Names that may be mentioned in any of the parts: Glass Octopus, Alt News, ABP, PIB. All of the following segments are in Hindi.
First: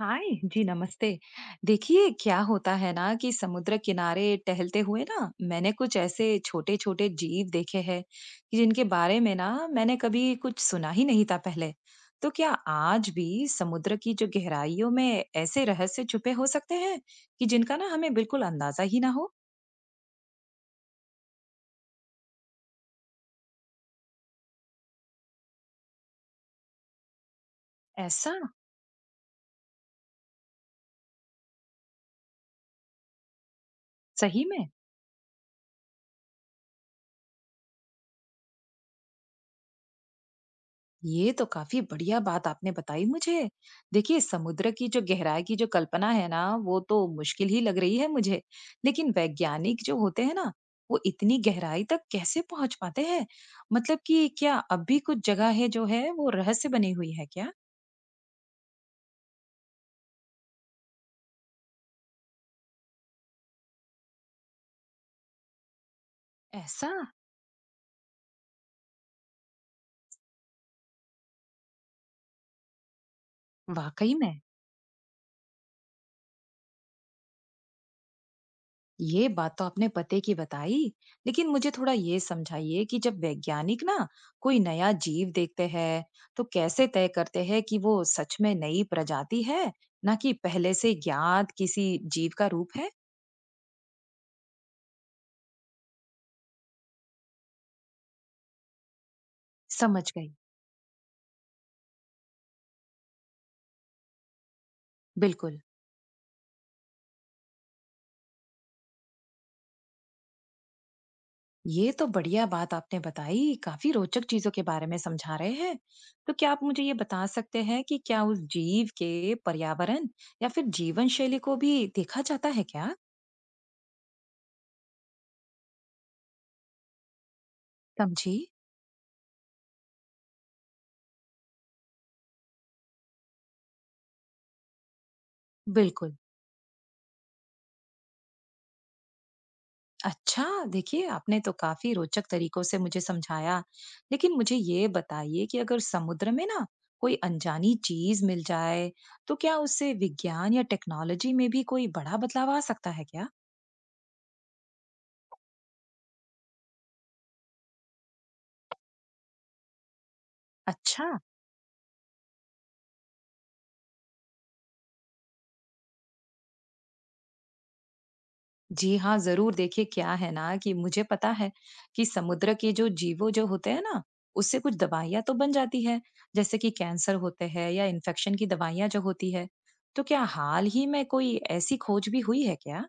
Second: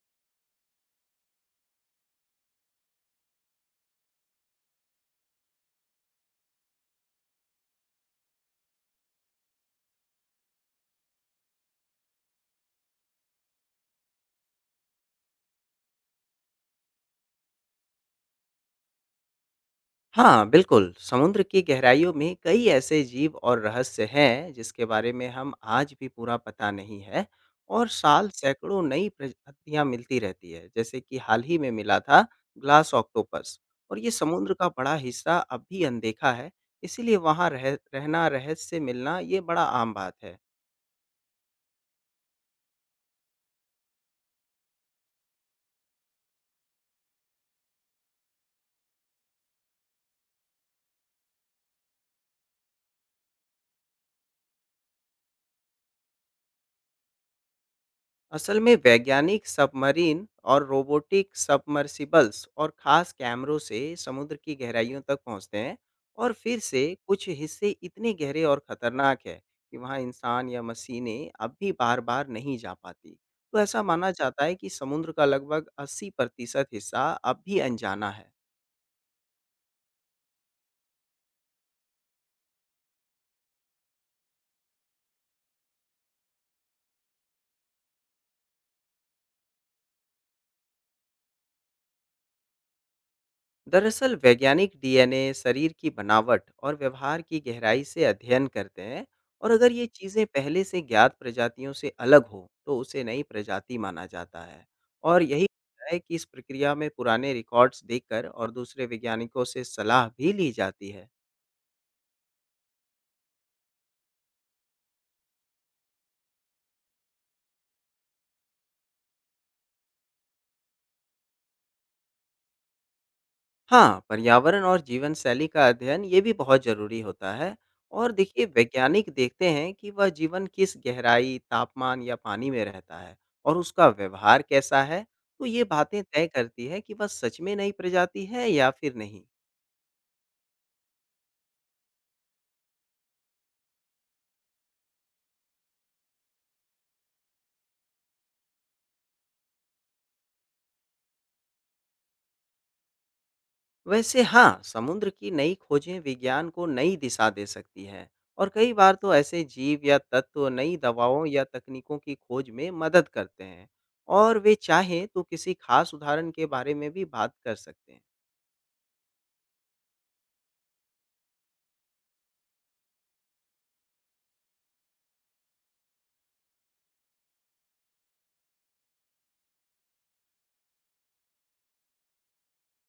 हाय। जी नमस्ते। देखिए क्या होता है ना कि समुद्र किनारे टहलते हुए ना मैंने कुछ ऐसे छोटे छोटे जीव देखे हैं कि जिनके बारे में ना मैंने कभी कुछ सुना ही नहीं था पहले। तो क्या आज भी समुद्र की जो गहराइयों में ऐसे रहस्य छुपे हो सकते हैं कि जिनका ना हमें बिल्कुल अंदाजा ही ना हो। हाँ, बिल्कुल, समुद्र की गहराइयों में कई ऐसे जीव और रहस्य हैं, जिसके बारे में हम आज भी पूरा पता नहीं है। और साल ऐसा। सैकड़ों नई प्रजातियाँ मिलती रहती है, जैसे कि हाल ही में मिला था ग्लास ऑक्टोपस। और ये सही समुद्र में। का बड़ा हिस्सा अब भी अनदेखा है, इसीलिए वहाँ रह रहना, रहस्य से मिलना ये बड़ा आम बात है। ये तो काफी बढ़िया बात आपने बताई मुझे। देखिए समुद्र की जो गहराई की जो कल्पना है ना वो तो मुश्किल ही लग रही है मुझे। लेकिन वैज्ञानिक जो होते हैं ना वो इतनी गहराई तक कैसे पहुंच पाते हैं? मतलब कि क्या अब भी कुछ जगह है जो है वो रहस्य बनी हुई है क्या? असल में वैज्ञानिक सबमरीन और रोबोटिक सबमर्सिबल्स और खास कैमरों से समुद्र की गहराइयों तक पहुंचते हैं। और फिर से ऐसा? कुछ हिस्से इतने गहरे और खतरनाक है कि वहां इंसान या मशीनें अब भी बार बार नहीं जा पाती। तो ऐसा माना वाकई में? जाता है कि समुद्र का लगभग 80% हिस्सा अब भी अनजाना है। ये बात तो आपने पते की बताई। लेकिन मुझे थोड़ा ये समझाइए कि जब वैज्ञानिक ना कोई नया जीव देखते हैं तो कैसे तय करते हैं कि वो सच में नई प्रजाति है ना कि पहले से ज्ञात किसी जीव का रूप है। दरअसल वैज्ञानिक डीएनए शरीर की बनावट और व्यवहार की गहराई से अध्ययन करते हैं। और अगर ये समझ चीज़ें गई। पहले से ज्ञात प्रजातियों से अलग हो तो उसे नई प्रजाति माना जाता है। और यही बिल्कुल। है कि इस प्रक्रिया में पुराने रिकॉर्ड्स देखकर और दूसरे वैज्ञानिकों से सलाह भी ली जाती है। ये तो बढ़िया बात आपने बताई, काफी रोचक चीजों के बारे में समझा रहे हैं। तो क्या आप मुझे ये बता सकते हैं कि क्या उस जीव के पर्यावरण या फिर जीवन शैली को भी देखा जाता है क्या? हाँ, पर्यावरण और जीवन शैली का अध्ययन ये भी बहुत ज़रूरी होता है। और समझी। देखिए वैज्ञानिक देखते हैं कि वह जीवन किस गहराई, तापमान या पानी में रहता है और उसका व्यवहार कैसा है, तो ये बातें बिल्कुल। तय करती है कि वह सच में नई प्रजाति है या फिर नहीं। अच्छा, देखिए आपने तो काफ़ी रोचक तरीकों से मुझे समझाया। लेकिन मुझे ये बताइए कि अगर समुद्र में ना कोई अनजानी चीज़ मिल जाए, तो क्या उससे विज्ञान या टेक्नोलॉजी में भी कोई बड़ा बदलाव आ सकता है क्या? वैसे हाँ, समुद्र की नई खोजें विज्ञान को नई दिशा दे सकती हैं। और कई बार तो ऐसे जीव या तत्व नई अच्छा। दवाओं या तकनीकों की खोज में मदद करते हैं। और वे चाहें तो किसी खास उदाहरण के बारे में भी बात कर सकते हैं। जी हाँ, ज़रूर। देखिए क्या है ना कि मुझे पता है कि समुद्र के जो जीवो जो होते हैं ना, उससे कुछ दवाइयाँ तो बन जाती है, जैसे कि कैंसर होते हैं या इन्फेक्शन की दवाइयाँ जो होती है। तो क्या हाल ही में कोई ऐसी खोज भी हुई है क्या?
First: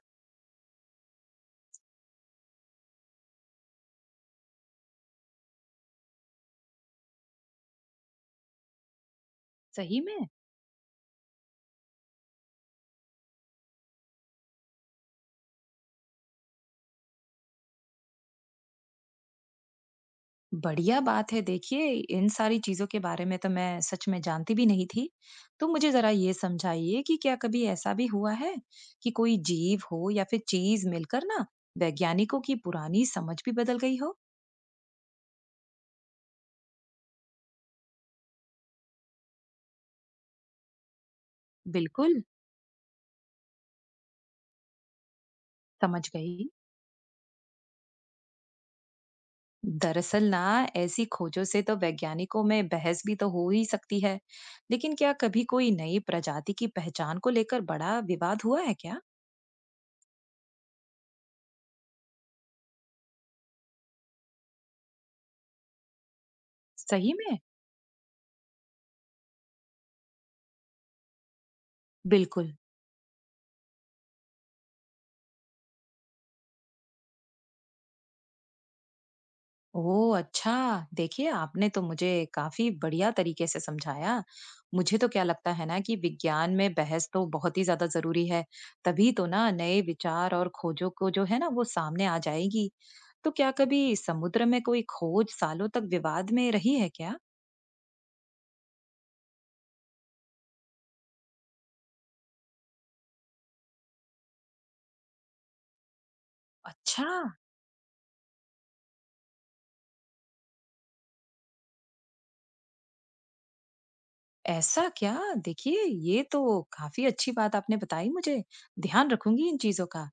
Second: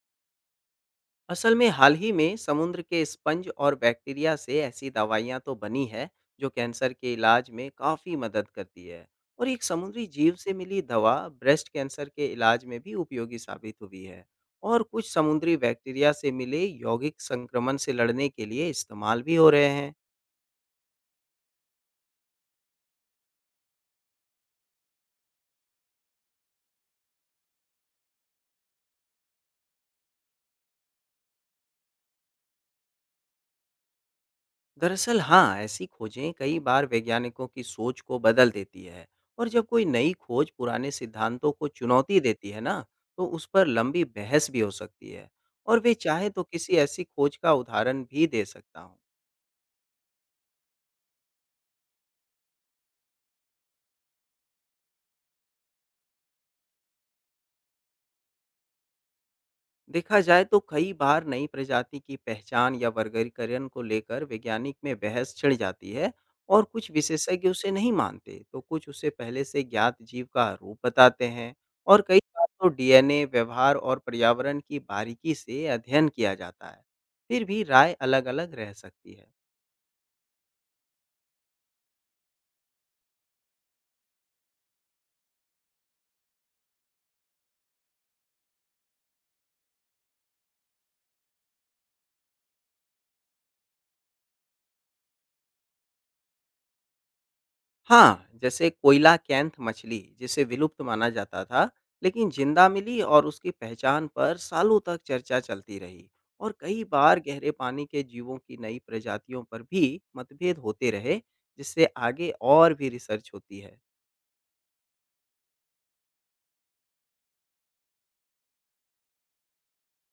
असल में हाल ही में समुद्र के स्पंज और बैक्टीरिया से ऐसी दवाइयाँ तो बनी है जो कैंसर के इलाज में काफ़ी मदद करती है। और एक सही समुद्री में? जीव से मिली दवा ब्रेस्ट कैंसर के इलाज में भी उपयोगी साबित हुई है। और कुछ समुद्री बैक्टीरिया से मिले यौगिक संक्रमण से लड़ने के लिए इस्तेमाल भी हो रहे हैं। बढ़िया बात है। देखिए, इन सारी चीज़ों के बारे में तो मैं सच में जानती भी नहीं थी। तो मुझे ज़रा ये समझाइए कि क्या कभी ऐसा भी हुआ है कि कोई जीव हो या फिर चीज़ मिलकर ना वैज्ञानिकों की पुरानी समझ भी बदल गई हो? दरअसल हाँ, ऐसी खोजें कई बार वैज्ञानिकों की सोच को बदल देती है। और जब कोई नई खोज पुराने सिद्धांतों को चुनौती बिल्कुल। देती है ना, तो उस पर लंबी बहस भी हो सकती है। और वे समझ चाहे तो गई। किसी ऐसी खोज का उदाहरण भी दे सकता हूँ। दरअसल ना ऐसी खोजों से तो वैज्ञानिकों में बहस भी तो हो ही सकती है। लेकिन क्या कभी कोई नई प्रजाति की पहचान को लेकर बड़ा विवाद हुआ है क्या? देखा जाए तो कई बार नई प्रजाति की पहचान या वर्गीकरण को लेकर वैज्ञानिक में बहस छिड़ जाती है। और कुछ सही में? विशेषज्ञ उसे नहीं मानते तो कुछ उसे पहले से ज्ञात जीव का रूप बताते हैं। और कई बार बिल्कुल। तो डीएनए व्यवहार और पर्यावरण की बारीकी से अध्ययन किया जाता है। फिर भी राय अलग-अलग रह सकती है। ओह अच्छा। देखिए आपने तो मुझे काफी बढ़िया तरीके से समझाया। मुझे तो क्या लगता है ना कि विज्ञान में बहस तो बहुत ही ज्यादा जरूरी है, तभी तो ना नए विचार और खोजों को जो है ना वो सामने आ जाएगी। तो क्या कभी समुद्र में कोई खोज सालों तक विवाद में रही है क्या? हाँ, जैसे कोयला कैंथ मछली जिसे विलुप्त माना जाता था, लेकिन जिंदा मिली और उसकी पहचान पर सालों तक चर्चा चलती रही। और कई अच्छा। बार गहरे पानी के जीवों की नई प्रजातियों पर भी मतभेद होते रहे, जिससे आगे और भी रिसर्च होती है। ऐसा क्या? देखिए, ये तो काफ़ी अच्छी बात आपने बताई मुझे, ध्यान रखूँगी इन चीज़ों का।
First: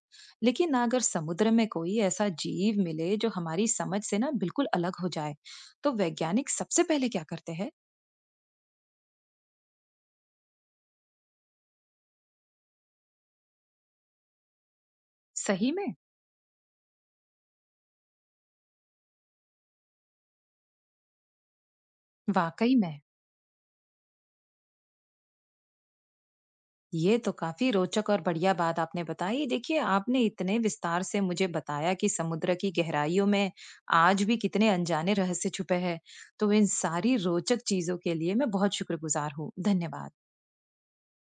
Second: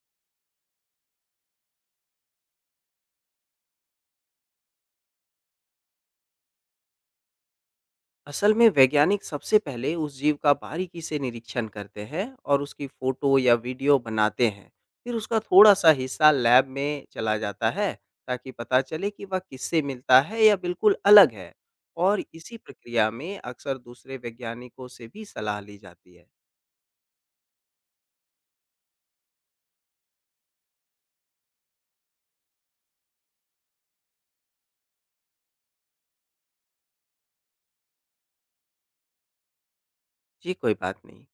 लेकिन अगर समुद्र में कोई ऐसा जीव मिले जो हमारी समझ से ना बिल्कुल अलग हो जाए, तो वैज्ञानिक सबसे पहले क्या करते हैं? असल में वैज्ञानिक सबसे पहले उस जीव का बारीकी से निरीक्षण करते हैं और उसकी फोटो या वीडियो बनाते हैं। फिर उसका सही थोड़ा सा में? हिस्सा लैब में चला जाता है ताकि पता चले कि वह किससे मिलता है या बिल्कुल अलग है। और इसी वाक़ई में? प्रक्रिया में अक्सर दूसरे वैज्ञानिकों से भी सलाह ली जाती है। ये तो काफ़ी रोचक और बढ़िया बात आपने बताई। देखिए, आपने इतने विस्तार से मुझे बताया कि समुद्र की गहराइयों में आज भी कितने अनजाने रहस्य छुपे हैं। तो इन सारी रोचक चीज़ों के लिए मैं बहुत शुक्रगुज़ार हूँ। धन्यवाद। जी कोई बात नहीं।